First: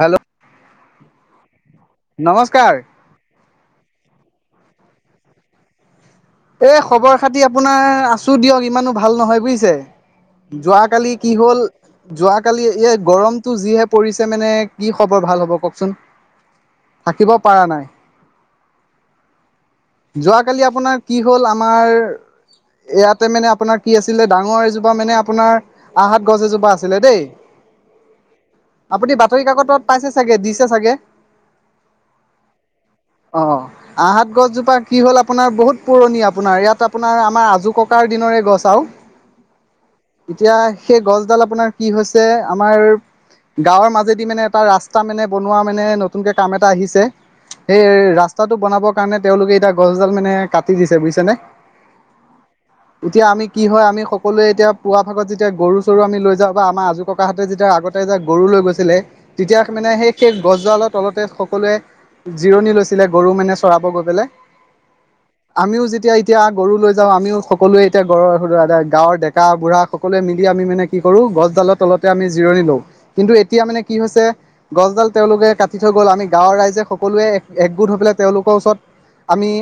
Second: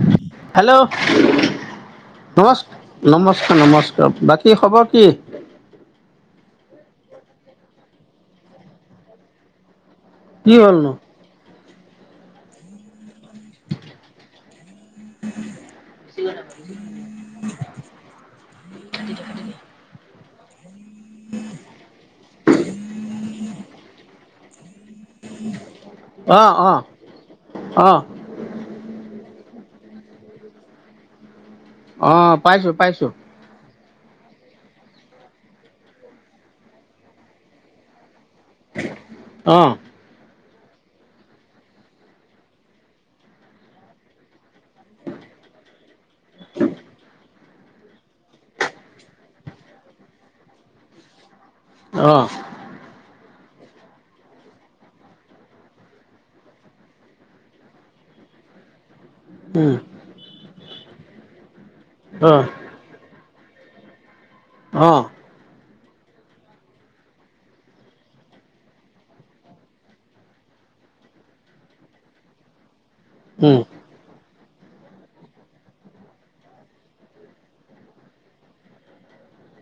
Hello hello নমস্কাৰ নমস্ক। নমস্কাৰ বাকী খবৰ কি? এ, খবৰ খাতি আপোনাৰ আছো দিয়ক ইমানো ভাল নহয় বুজিছে। কি হ'লনো যোৱাকালি কি হ'ল যোৱাকালি এ গৰম। টো যিহে পৰিছে মানে কি খবৰ ভাল হ'ব কওঁকচোন। থাকিব পৰা নাই। [inaudible] যোৱাকালি আপোনাৰ কি হ'ল, আমাৰ ইয়াতে মানে আপোনাৰ কি আছিলে ডাঙৰ এযো। মানে আপোনাৰ আহাত গছ অঁ এজোপা অঁ আছিলে দেই অঁ আপুনি। বাতৰি কাকতত পাইছে চাগে দিছে চাগে। অ পাইছো পাইছো। আহত গছজোপা কি হ'ল আপোনাৰ বহুত পুৰণি আপোনাৰ ইয়াত আপোনাৰ আমাৰ আজো ককাৰ দিনৰে। গছ আৰু অঁ এতিয়া সেই গছডাল আপোনাৰ কি হৈছে আমাৰ। গাঁৱৰ মাজেদি মানে এটা ৰাস্তা মানে বনোৱা মানে নতুনকে কাম এটা আহিছে। সেই ৰাস্তাটো বনাবৰ কাৰণে তেওঁলোকে এতিয়া গছডাল মানে কাটি দিছে বুজিছে নে। অঁ। এতিয়া আমি কি হয়, আমি সকলোৱে এতিয়া পুৱা ভাগত যেতিয়া গৰু চৰু আমি লৈ যাওঁ বা আমাৰ আজো ককাঁ হতে তেতিয়া আগতে। গৰু লৈ গৈছিলে, তেতিয়া মানে সেই সেই গছডালৰ তলতে সকলোৱে অঁ জিৰণি লৈছিলে। গৰু মানে চৰাব গৈ পেলাই। অঁ। আমিও যেতিয়া এতিয়া গৰু লৈ যাওঁ আমিও সকলোৱে এতিয়া গৰ গাঁৱৰ ডেকা বুঢ়া সকলোৱে মিলি। আমি মানে কি কৰো গছডালৰ তলতে আমি জিৰণি লওঁ কিন্তু এতিয়া মানে কি হৈছে। গছডাল তেওঁলোকে কাটি থৈ গ'ল আমি গাঁৱৰ ৰাইজে সকলোৱে এক একগোট হৈ পেলাই তেওঁলোকৰ ওচৰত। আমি।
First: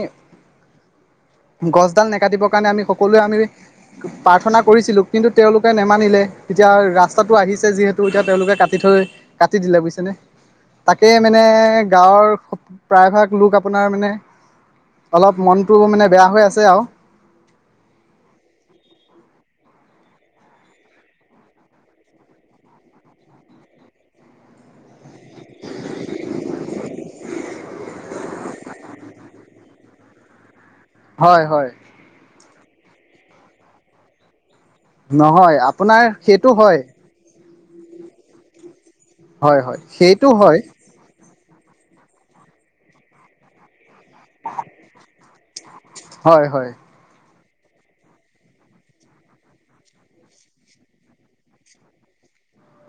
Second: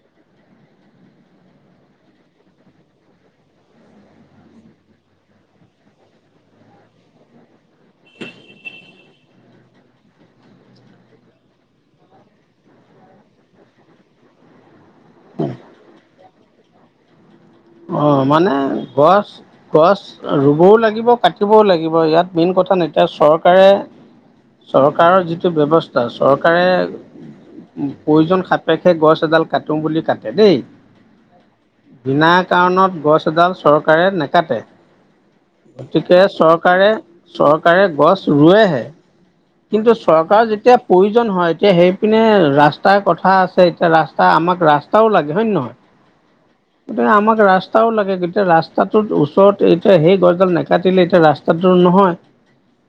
[inaudible] গছডাল নাকাটিবৰ কাৰণে আমি সকলোৱে আমি প্ৰাৰ্থনা কৰিছিলো কিন্তু তেওঁলোকে নেমানিলে। তেতিয়া ৰাস্তাটো আহিছে যিহেতু এতিয়া তেওঁলোকে কাটি থৈ কাটি দিলে বুজিছেনে। তাকে মানে গাঁৱৰ প্ৰায় ভাগ লোক আপোনাৰ মানে। অলপ মনটো মানে বেয়া হৈ আছে আৰু। অ 'মানে গছ। গছ ৰুবও লাগিব কাটিবও লাগিব ইয়াত মেইন কথা এতিয়া চৰকাৰে। চৰকাৰৰ যিটো ব্যৱস্থা চৰকাৰে। প্ৰয়োজন সাপেক্ষে গছ এডাল কাটো বুলি কাটে দেই। হয় হয়। বিনা কাৰণত গছ এডাল চৰকাৰে নাকাটে। নহয় আপোনাৰ গতিকে সেইটো হয় চৰকাৰে চৰকাৰে গছ ৰুৱেহে। হয় হয় কিন্তু সেইটো চৰকাৰ হয় যেতিয়া প্ৰয়োজন হয় এতিয়া সেইপিনে ৰাস্তাৰ কথা আছে এতিয়া ৰাস্ত। আমাক ৰাস্তাও লাগে হয় নে নহয়, হয় হয় গতিকে আমাক ৰাস্তা। ৰাস্তাও লাগে গতিয়া ৰাস্তাটোৰ ওচৰত এতিয়া সেই গছডাল নাকাটিলে এতিয়া ৰাস্তাটো নহয়।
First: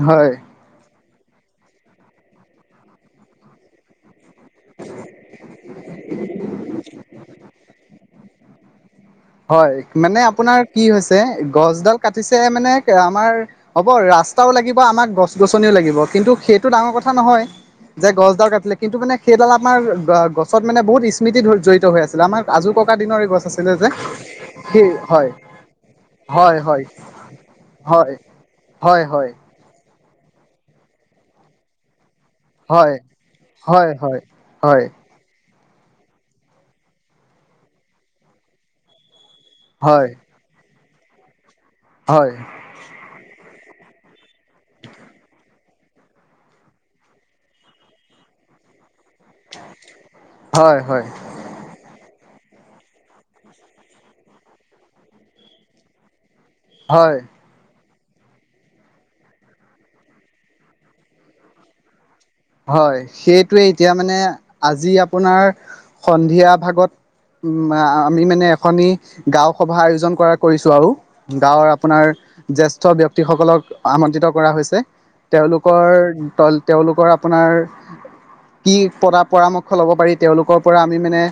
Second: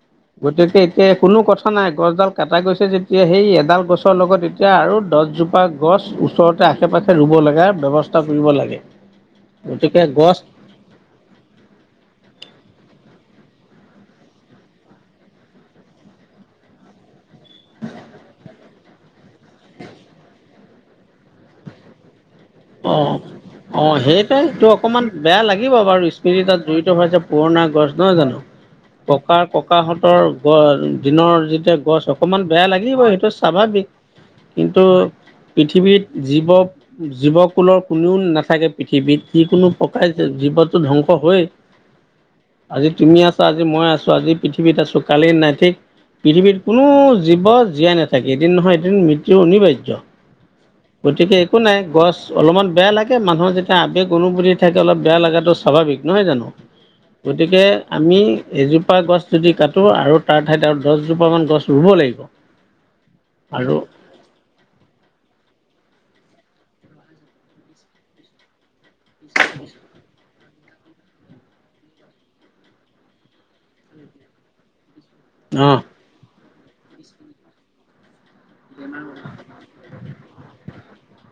হয় গতিকে এতিয়া কোনো কথা নাই, গছডাল কাটা গৈছে যেতিয়া সেই এডাল গছৰ লগত। তেতিয়া আৰু দছজোপা গছ ওচৰতে আশে পাশে ৰুব লগা ব্যৱস্থা কৰিব লাগে। হয় গতিকে মানে গছ আপোনাৰ কি হৈছে গছডাল কাটিছে মানে আমাৰ। হ'ব ৰাস্তাও লাগিব আমাক গছ গছনিও লাগিব কিন্তু সেইটো ডাঙৰ কথা নহয় যে গছডাল কাটিলে কিন্তু মানে সেইডাল আমাৰ গছত মানে বহুত স্মৃতি জড়িত হৈ আছিলে আমাৰ আজো ককা অঁ দিনৰে গছ আছিলে যে অঁ সেইটোৱে এইটো সেই অকমান হয় বেয়া লাগিব বাৰু স্মৃতি হয় তাত হয় জড়িত হৈ হৈছে পুৰণা গছ হয় নহয় জানো। হয় হয় ককাৰ ককাহঁতৰ গছ দিনৰ যেতিয়া গছ অকমান বেয়া হয় লাগিব সেইটো স্বাভাৱিক হয় হয় হয় কিন্তু পৃথিৱীত জীৱ জীৱকুলৰ কোনেও নাথাকে পৃথিৱীত। যিকোনো কোনো হয় পকাইয়ে জীৱনো ধ্বংস হয় হয় আজি তুমি আছ আজি মই আছো আজি পৃথিৱীত আছো কালি নাই ঠিক পৃথিৱীত কোনো জীৱ জীয়াই নাথাকে এদিন নহয় এদিন মৃত্যু অনিবাৰ্য হয় হয় গতিকে একো নাই গছ অলপমান বেয়া লাগে মানুহৰ যেতিয়া আৱেগ অনুভূতি থাকে অলপ বেয়া লগাটো স্বাভাৱিক নহয় জানো। হয় গতিকে আমি এজোপা গছ যদি কাটোঁ আৰু তাৰ ঠাইত আৰু দহজোপামান গছ ৰুব লাগিব। হয়, সেইটোৱে আৰু এতিয়া মানে, আজি আপোনাৰ। সন্ধিয়া ভাগত, আমি মানে এখনি গাঁও সভা আয়োজন কৰা কৰিছো আৰু, গাঁৱৰ আপোনাৰ, জেষ্ঠ ব্যক্তিসকলক আমন্ত্ৰিত কৰা হৈছে। অঁ তেওঁলোকৰ তল তেওঁলোকৰ আপোনাৰ কি পদা পৰামৰ্শ লব পাৰি তেওঁলোক পৰা আমি মানে,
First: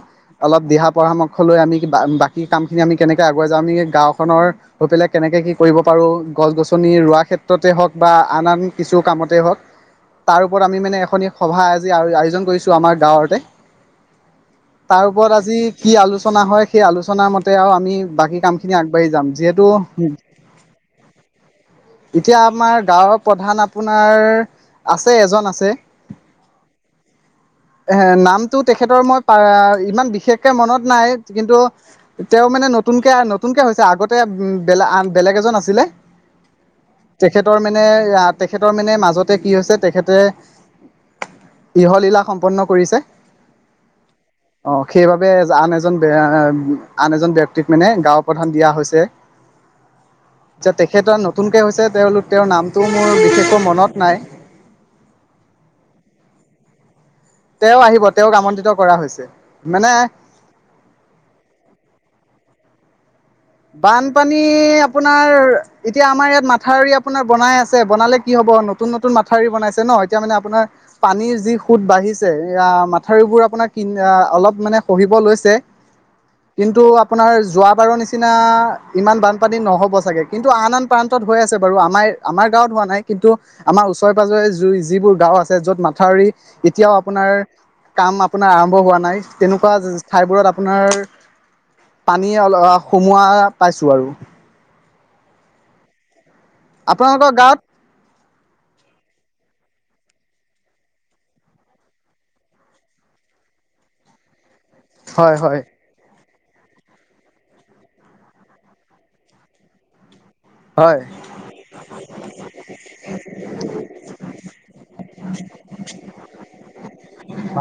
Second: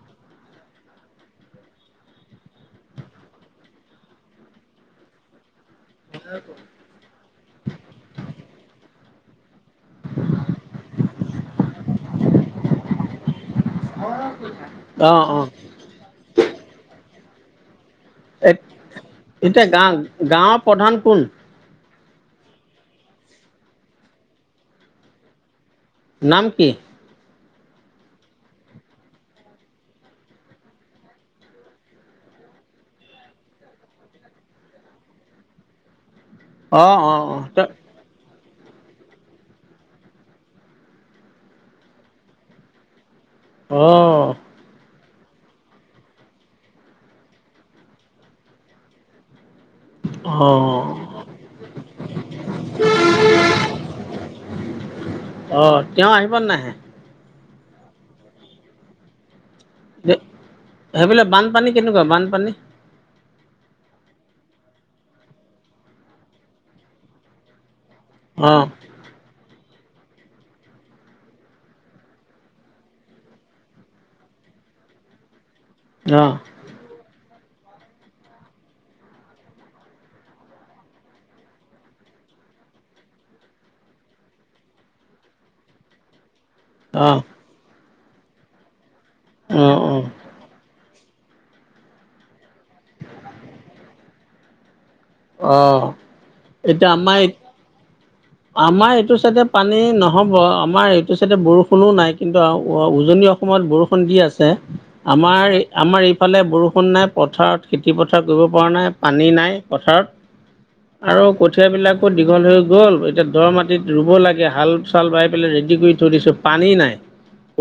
অলপ দিহা পৰামৰ্শ লৈ আমি বাকী কামখিনি আমি কেনেকৈ আগুৱাই যাওঁ আমি গাঁওখনত খনৰ হৈ পেলাই কেনেকে সি কৰিব পাৰোঁ গছ গছনি ৰোৱা ক্ষেত্ৰতেই হওক বা আন আন কিছু কামতেই হওক তাৰ ওপৰত আমি মানে এখনি সভা আজি আয়োজন কৰিছোঁ আমাৰ গাঁৱতে। তাৰ অঁ ওপৰত অঁ আজি কি আলোচনা হয় সেই আলোচনাাৰ মতে আৰু আমি বাকী কাম খিনি আগবাঢ়ি যাম এতিয়া যিহেতু। গাঁও গাঁৱৰ প্ৰধান কোন এতিয়া আমাৰ গাঁৱৰ প্ৰধান আপোনাৰ, আছে এজন আছে। নাম কি? এ নামটো তেখেতৰ মই পাৰে ইমান বিশেষকে মনত নাই কিন্তু তেওঁ মানে নতুনকে নতুনকে হৈছে আগতে বেলা বেলেগ এজন আছিলে। অঁ অঁ তেখেতৰ অঁ মানে আহ তেখেতৰ মানে মাজতে কি হৈছে তেখেতে ইহলীলা সম্পন্ন কৰিছে। অহ অ সেইবাবে আন এজন আন এজন ব্যক্তিক মানে গাঁও প্ৰধান দিয়া হৈছে। এ অঁ তেখেতৰ নতুনকে হৈছে তেওঁলোক তেওঁৰ নামটো মোৰ বিশেষকৈ মনত নাই। অ তেওঁ আহি প নাই। তেওঁ আহিব তেওঁক আমন্ত্ৰিত কৰা হৈছে। মানে সেইবিললে বানপানী কেনেকুৱা বানপানী। বানপানী আপোনাৰ এতিয়া আমাৰ ইয়াত মাথাউৰি আপোনাৰ বনাই আছে। বনালে কি হ'ব অঁ নতুন নতুন মাথাউৰি বনাইছে। ন এতিয়া মানে আপোনাৰ, পানীৰ যি সুত বাঢ়িছে ইয়া মাথাউৰিবোৰ আপোনাৰ কি আ অলপ মানে খহিব লৈছে, অঁ কিন্তু আপোনাৰ যোৱ বাৰৰ নিচিনা নিচিনা ইমান বানপানী নহ'ব চাগে কিন্তু আন আন প্ৰান্তত হৈ আছে বাৰু আমাৰ আমাৰ গাঁৱত হোৱা নাই। কিন্তু, আমাৰ ওচৰে পাঁজৰে জুই যিবোৰ গাওঁ আছে য'ত মাথাউৰি এতিয়াও অঁ আপোনাৰ, কাম আপোনাৰ আৰম্ভ হোৱা নাই, তেনেকুৱা অঁ অঁ ঠাইবোৰত আপোনাৰ পানী অল সুমোৱা পাইছো আৰু। অহ আপোনালোকৰ গাৱত আমাৰ এইটো চাইডে পানী নহব আমাৰ এইটো চাইডে বৰষুণো নাই কিন্তু উজনি অ সমত বৰষুণ দি আছে, হয় আমাৰ হয় আমাৰ ইফালে বৰষুণ নাই পথাৰত খেতি পথাৰ কৰিব পৰা নাই পানী নাই পথাৰত। হয় আৰু কঠিয় বিলাকো দীঘল হৈ গল, এতিয়া দৰ মাটিত ৰুব লাগে হাল চাল বাই পেলাই ৰেডি কৰি পানী নাই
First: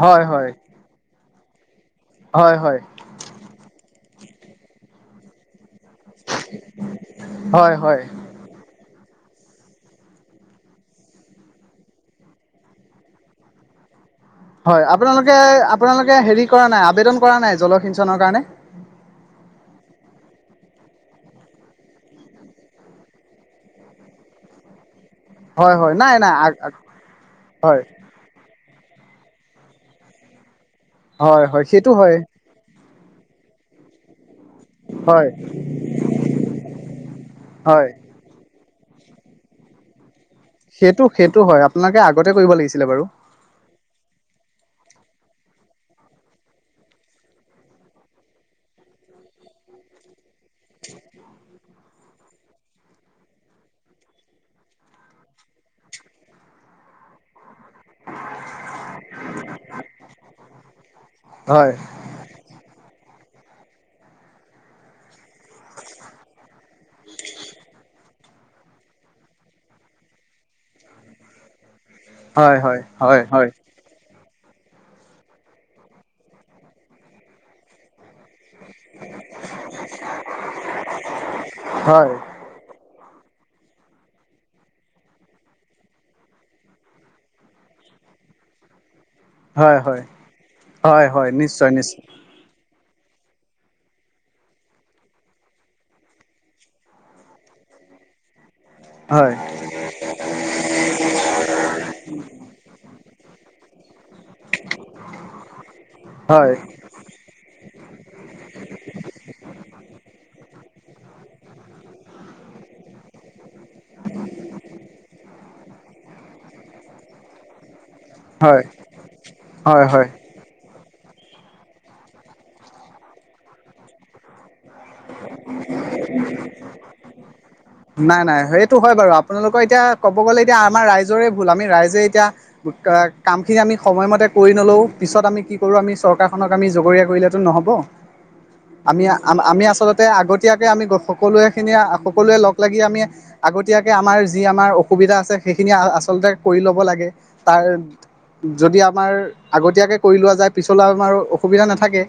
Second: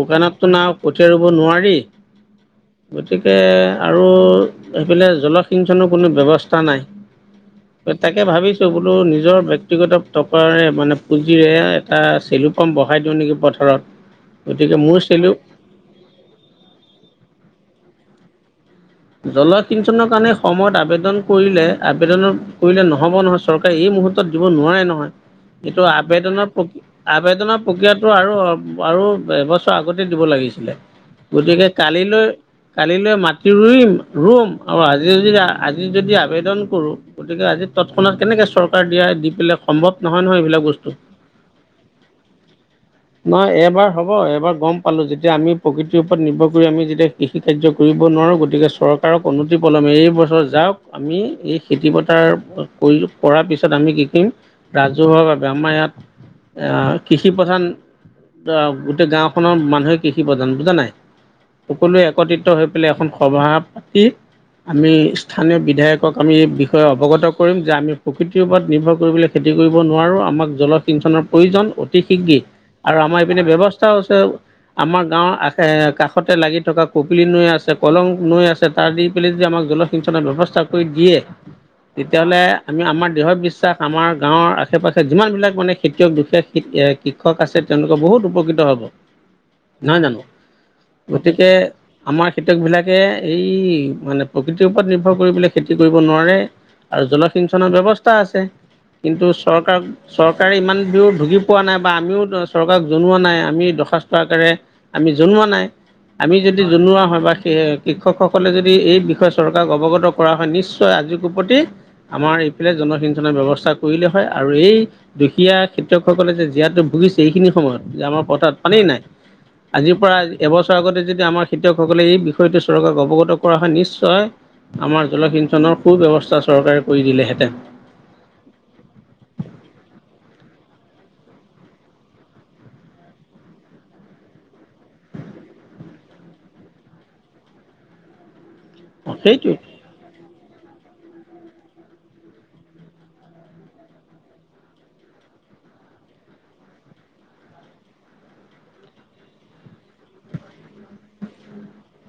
হয় হয় কথিয়া ৰুব নোৱাৰি হয় হয় গতিকে অৰু সেইফালে। কোনো ব্যবস্থা নাই হয় হয় তাকে ভাবিছো। নিজৰ ব্যক্তিগত টকাৰে মানে পুঁজিৰে এটা চেলু পাম বহাই দিওঁ নেকি পথাৰত। গতিকে হয় মোৰ চেলো আপোনালোকে আপোনালোকে হেৰি কৰা নাই আবেদন কৰা নাই জলসিঞ্চনৰ কাৰণে? জলসিঞ্চনৰ কাৰণে সময়ত আবেদন কৰিলে আবেদন কৰিলে নহব নহয় চৰকাৰে এই দিব নোৱাৰে নহয় হয় এইটো হয় নাই নাই আব আবেনৰ হয় প্ৰক্ৰিয়টো আৰু আৰু এবছৰ আগতে দিব লাগিছিলে। হয় হয় গতিকে সেইটো হয় কালিলৈ, কালিলৈ মাটতি ৰুইম ৰুম। আৰু আজি হয় যদি আজি যদি আবেদন কৰো গতিকে আজি হয় তৎক্ষণাত কেনেকে চৰকাৰ দিয়া দি পেলাই সম্ভৱ নহয়। নহয় এইবিলাক বস্তু সেইটো সেইটো হয় আপোনোকে আগতে কৰিব লাগিছিলে বাৰু। নহয় এবাৰ হ'ব এবাৰ গম পালো য যে আমি প্ৰকৃতিৰ ওপৰত নিৰ্ভৰ কৰি আমি যেতিয়া কৃষি কাৰ্য কৰিব নোৱাৰোঁ গতিকে চৰকাৰক অনুতি পলমে এই বছৰ যাওক আমি এই খেতি পথাৰ কৰি কৰাৰ পিছত আমি [unintelligible] আমি কিখিম ৰাজহুৱা বাবে আমাৰ ইয়াত এ কৃষি প্ৰধান [unintelligible] গোটেই গাওঁখনৰ মানুহে কৃষি প্ৰধান বুজা নাই। হয় সকলোৱে একত্ৰিত হৈ পেলাই এখন সভা পাতি আমি স্থানীয় বিধায়কক আমি এই বিষয়ে অৱগত কৰিম যে আমি প্ৰকৃতিৰ ওপৰত নিৰ্ভৰ কৰিবলৈ খেতি কৰিব নোৱাৰোঁ আমাক জলসিঞ্চনৰ প্ৰয়োজন। অতিশীঘ্ৰেই হয় হয় আৰু আমাৰ হয় ইপিনে হয় ব্যৱস্থাও আছে। আমাৰ গাঁৱৰ আষে কাষতে লাগি থকা কপিলি নৈ আছে কলং নৈ আছে। তাৰ দি পেলাই যদি আমাক জলসিঞ্চনৰ ব্যৱস্থা কৰি দিয়ে, হয় তেতিয়াহলে আমি আমাৰ [unintelligible] দিহ বিশ্বাস আমাৰ গাঁৱৰ আশে পাশে যিমানবিলাক মানে খেতিয়ক দুখীয়া শিক্ষক আছে তেওঁলোকৰ বহুত উপকৃত হ'ব হয় হয় নহয় জানো? হয় হয় গতিকে নিশ্চয় নিশ্চয় আমাৰ খেতিয়কবিলাক এই মানে প্ৰকৃতিৰ ওপৰত নিৰ্ভৰ কৰি পেলাই খেতি কৰিব নোৱাৰে আৰু জলসিঞ্চনৰ ব্যৱস্থা আছে। কিন্তু হয় চৰকাৰ চৰকাৰে ইমান দিও ধুকি পোৱা নাই বা আমিও চৰকাৰ জনোৱা নাই আমি দৰ্খাস্ত আকাৰে আমি জনোৱা নাই আমি হয় যদি জনোৱা হয় বা সেই শিক্ষকসকলে যদি এই বিষয়ে চৰকাৰক অৱগত কৰা হয় নিশ্চয় আজিৰ কোপতি প্ৰতি আমাৰ এইফালে জলসিঞ্চনৰ ব্যৱস্থা কৰিলেই হয় আৰু এই দুখীয়া খেতিয়কসকলে যে জীয়াতু ভুগিছে এইখিনি সময়ত যে আমাৰ পথাৰত হয় পানী নাই। হয় আজিৰ হয় পৰা এবছৰ আগতে যদি আমাৰ খেতিয়কসকলে এই সৈতে চৰকাৰক অৱগত কৰা হয় নিশ্চয় আমাৰ জলসিঞ্চনৰ সু-ব্যৱস্থা চৰকাৰে কৰি দিলেহেঁতেন। নাই-নাই সেইটো হয় বাৰু আপোনালোকৰ এতিয়া ক'ব গ'লে এতিয়া আমাৰ ৰাইজৰে ভুল, আমি ৰাইজে এতিয়া কামখিনি আমি সময়মতে কৰি নলওঁ পিছত আমি কি কৰো আমি চৰকাৰখনক আমি জগৰীয়া কৰিলেতো নহ'ব। [inaudible] সেইটোৱে আমি-আমি আছো। [unintelligible] আগতীয়াকে আমি সকলোৱে খিনি সকলোৱে লগ লাগি আমি আগতীয়াকে আমাৰ যি আমাৰ অসুবিধা সুবিধা আছে সেইখিনি আচলতে কৰি ল'ব লাগে তাৰ যদি আমাৰ আগতীয়াকে কৰি লোৱা যায় পিছলৈ আমাৰ অসুবিধা নাথাকে।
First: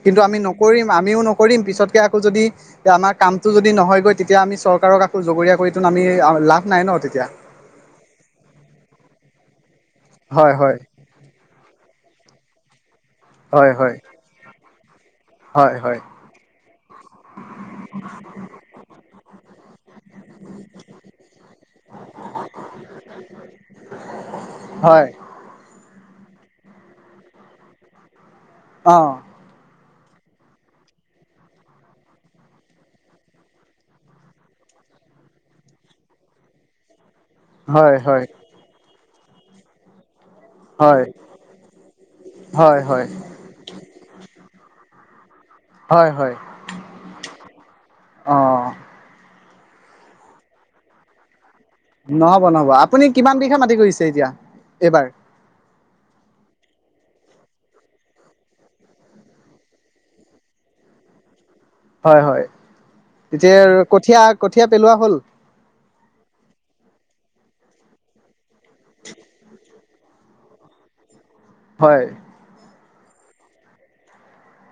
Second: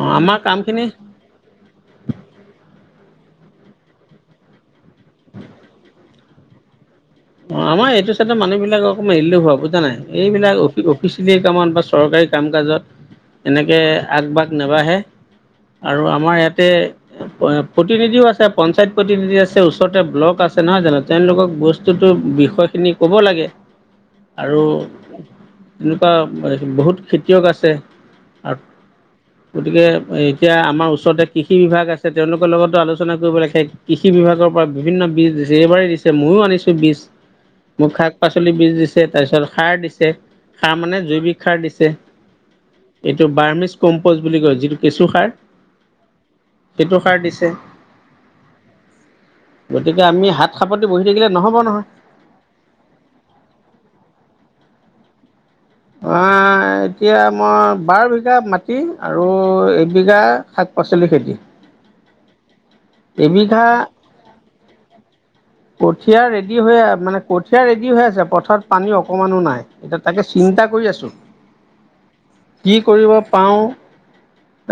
অ' কিন্তু আমি আমাৰ কামখিনি নকৰিম আমিও নকৰিম পিছতকে [unintelligible] আমাৰ কামটো যদি নহয়গৈ তেতিয়া আমি চৰকাৰক আকৌ জগৰীয়া কৰিত আমি লাভ নাই ন। তেতিয়া অ আমাৰ এইটো চাইতৰ মানুহবিলাক অকমান ইলে হোৱা বুজা নাই হয় এইবিলাক হয় অফ-অফিচিয়েলি কামত বা চৰকাৰী কাম কাজত হয় এনেকে হয় আগভাগ নাবাঢ়ে। হয় হয় আৰু আমাৰ ইয়াতে প্ৰতিনিধিও আছে পঞ্চায়ত প্ৰতিনিধি আছে ওচৰতে ব্লক আছে আছে নহয় জানো তেওঁলোকক বস [unintelligible] বস্তুটোৰ বিষয়খিনি ক'ব লাগে আৰু হয় এনেকুৱা বহুত খেতিয়ক আছে আৰু অ গতিকে এতিয়া আমাৰ ওচৰতে কৃষি বিভাগ আছে তেওঁলোকৰ লগতো আলোচনা কৰিব লাগে কৃষি বিভাগৰ পৰা বিভিন্ন। এইবাৰেই দিছে ময়ো আনিছোঁ। বীজ মোক হয় হয় শাক-পাচলি বীজ দিছে, তাৰ পিছত সাৰ দিছে। সাৰ মানে হয় জৈৱিক সাৰ দিছে হয় হয় এইটো বাৰ্মিচ কম্প'জ বুলি কয় যিটো। কেঁচুসাৰ হয়-হয় অহ গতিকে আমি হাত সাপতি বহি থাকিলে নহ'ব। নহয় নহব-নহব আপুনি কিমান বিঘা মাটি কৰিছে এতিয়া এইবাৰ। আহ এতিয়া মই বাৰ বিঘা মাটি আৰু এবিঘা শাক-পাচলিৰ খেতি। হয়-হয় এবিঘা হ'ল কঠীয়া ৰেডি হৈ মানে কঠীয়া ৰেডি হৈ আছে পথাৰত পানী অকণমানো নাই এতিয়া তাকে চিন্তা কৰি আছোঁ। হয়। কি কৰিব পাওঁ।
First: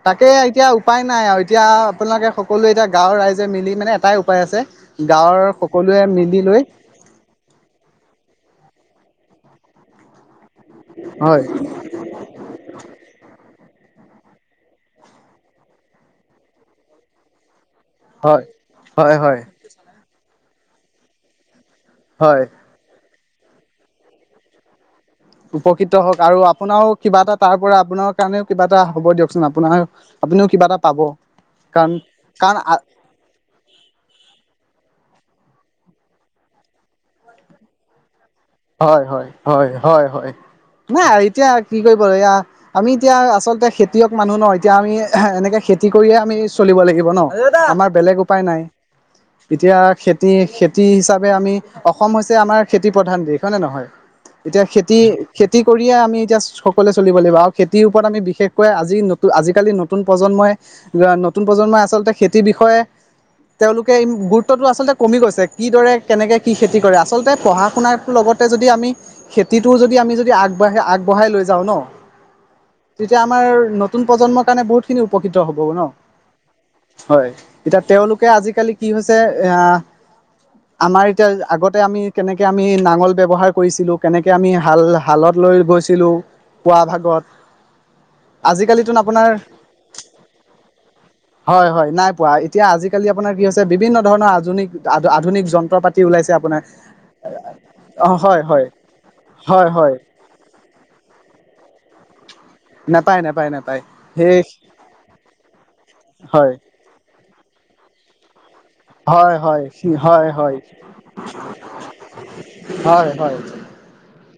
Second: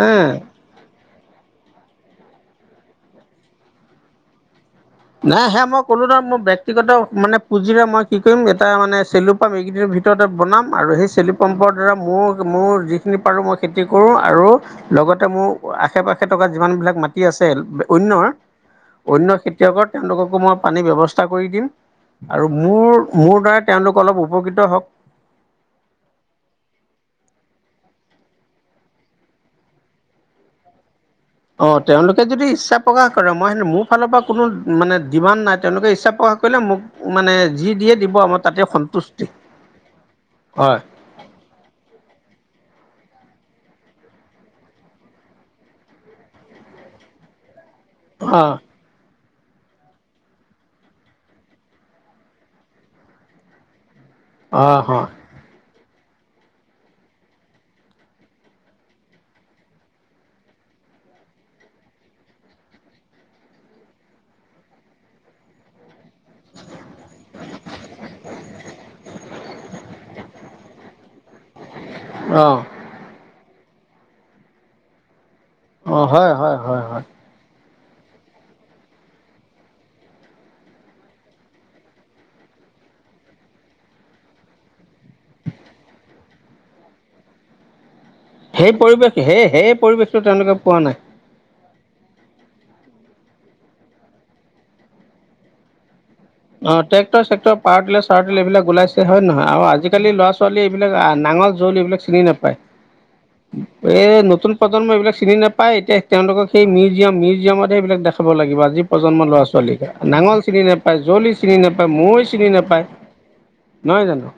তাকে এতিয়া উপায়- নাই আৰু এতিয়া আপোনালোকে সকলোৱে এতিয়া গাঁওৰ ৰাইজে মিলি মানে এটাই উপায় আছে। গাঁৱৰ নাই সেয়া মই সকলোৱে ক'লো ন মোৰ মিলি ব লৈ ব্যক্তিগত মানে পুঁজিৰে মই কি কৰিম। এটা মানে চেলু পাম এইকেইদনৰ ভিতৰতে বনাম। আৰু সেই চেলি হয় পম্পৰ দ্বাৰা মোৰ মোৰ যিখিনি পাৰো মই খেতি কৰো আৰু লগতে মোৰ আশে পাশে থকা যিমান বিলাক মাটি আছে। অন্য হয় হয় অন্য হয় খেতিয়কৰ তেওঁলোককো মই পানীৰ ব্যৱস্থা কৰি দিম। হয় আৰু মোৰ মোৰ দ্বাৰা তেওঁলোক অলপ উপকৃত হওক। উপকৃত হওক আৰু আপোনাৰও কিবা এটা তাৰ পৰা আপোনাৰ কাৰণেও কিবা এটা হ'ব দিয়কচোন আপোনাৰ। আপুনিও কিবা এটা পাব। অ কাৰণ তেওঁলোকে যদি কাৰণ ইচ্ছা প্ৰকাশ কৰে মই মোৰ ফালৰ পৰা কোনো মানে ডিমাণ্ড নাই তেওঁলোকে ইচ্ছা প্ৰকাশ কৰিলে মোক মানে যি দিয়ে দিব আৰু। হয় হয় হয় হয় হয় নাই এতিয়া কি কৰিব ল আমি এতিয়া আচলতে খেতিয়ক মানুহ ন এতিয়া আমি এনেকে খেতি কৰিয়ে আমি চলিব লাগিব ন আমাৰ বেলেগ অ উপায় নাই। এতিয়া খেতি খেতি হিচাপে আমি অসম হৈছে আমাৰ খেতি প্ৰধান দেশ। হয়নে নহয় অ এতিয়া খেতি হয় খেতিক কৰিয়ে আমি এতিয়া সকলোৱে চলিব লাগিব আৰু খেতিৰ ওপৰত আমি বিশেষকৈ আজি নতু আজিকালি নতুন প্ৰজন্মই। নতুন প্ৰজন্মই আচলতে খেতিৰ বিষয়ে। তেওঁলোকে গুৰুত্বটো আচলতে কমি গৈছে কিদৰে কেনেকৈ কি খেতি কৰে আচলতে পঢ়া শুনাৰটো লগত। যদি আমি খেতিটো যদি আমি যদি আগবাঢ়ি আগবঢ়াই লৈ যাওঁ ন। অ তেতিয়া আমাৰ নতুন প্ৰজন্মৰ কাৰণে বহুতখিনি উপকৃত। হ'ব ন অ হয় হয় হয় এতিয়া তেওঁলোকে আজিকালি কি হৈছে এ আমাৰ এতিয়া আগতে আমি কেনেকে আমি নাঙল। ব্যৱহাৰ কৰিছিলো কেনেকে আমি হাল হালত লৈ গৈছিলো পুৱা ভাগত সেই আজিকালিতোন পৰিৱেশ আপোনাৰ সেই সেই পৰিৱেশটো তেওঁলোকে পোৱা নাই। হয় হয় নাই পোৱা এতিয়া আজিকালি আপোনাৰ কি হৈছে বিভিন্ন ধৰণৰ আধুনিক আধুনিক যন্ত্ৰ পাতি। ওলাইছে আপোনাৰ। চাৰ অ চাৰ্টিল হয় হয় এইবিলাক ওলাইছে হয় নহয় আৰু আজিকালি' লৰা ছোৱালীয়ে এইবিলাক নাঙল জুৰুলি এইবিলাক চিনি নাপায়। নাপাই। এই নতুন প্ৰজন্ম এইবিলাক চিনি নাপায় এতিয়া তেওঁলোকক হয় সেই মিউজিয়াম মিজ মিউজিয়ামত সেইবিলাক দেখাব লাগিব আজি প্ৰজন্মৰ হয় লৰা হয় ছোৱালীক হয় নাঙল হয় চিনি নাপাই [unintelligible] চিনি নাপায়, মই চিনি নাপায়, হয় হয় নহয় জানোঁ?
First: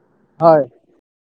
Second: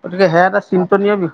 গতিকে, সেয়া হয় এটা চিন্তনীয় বিষয়।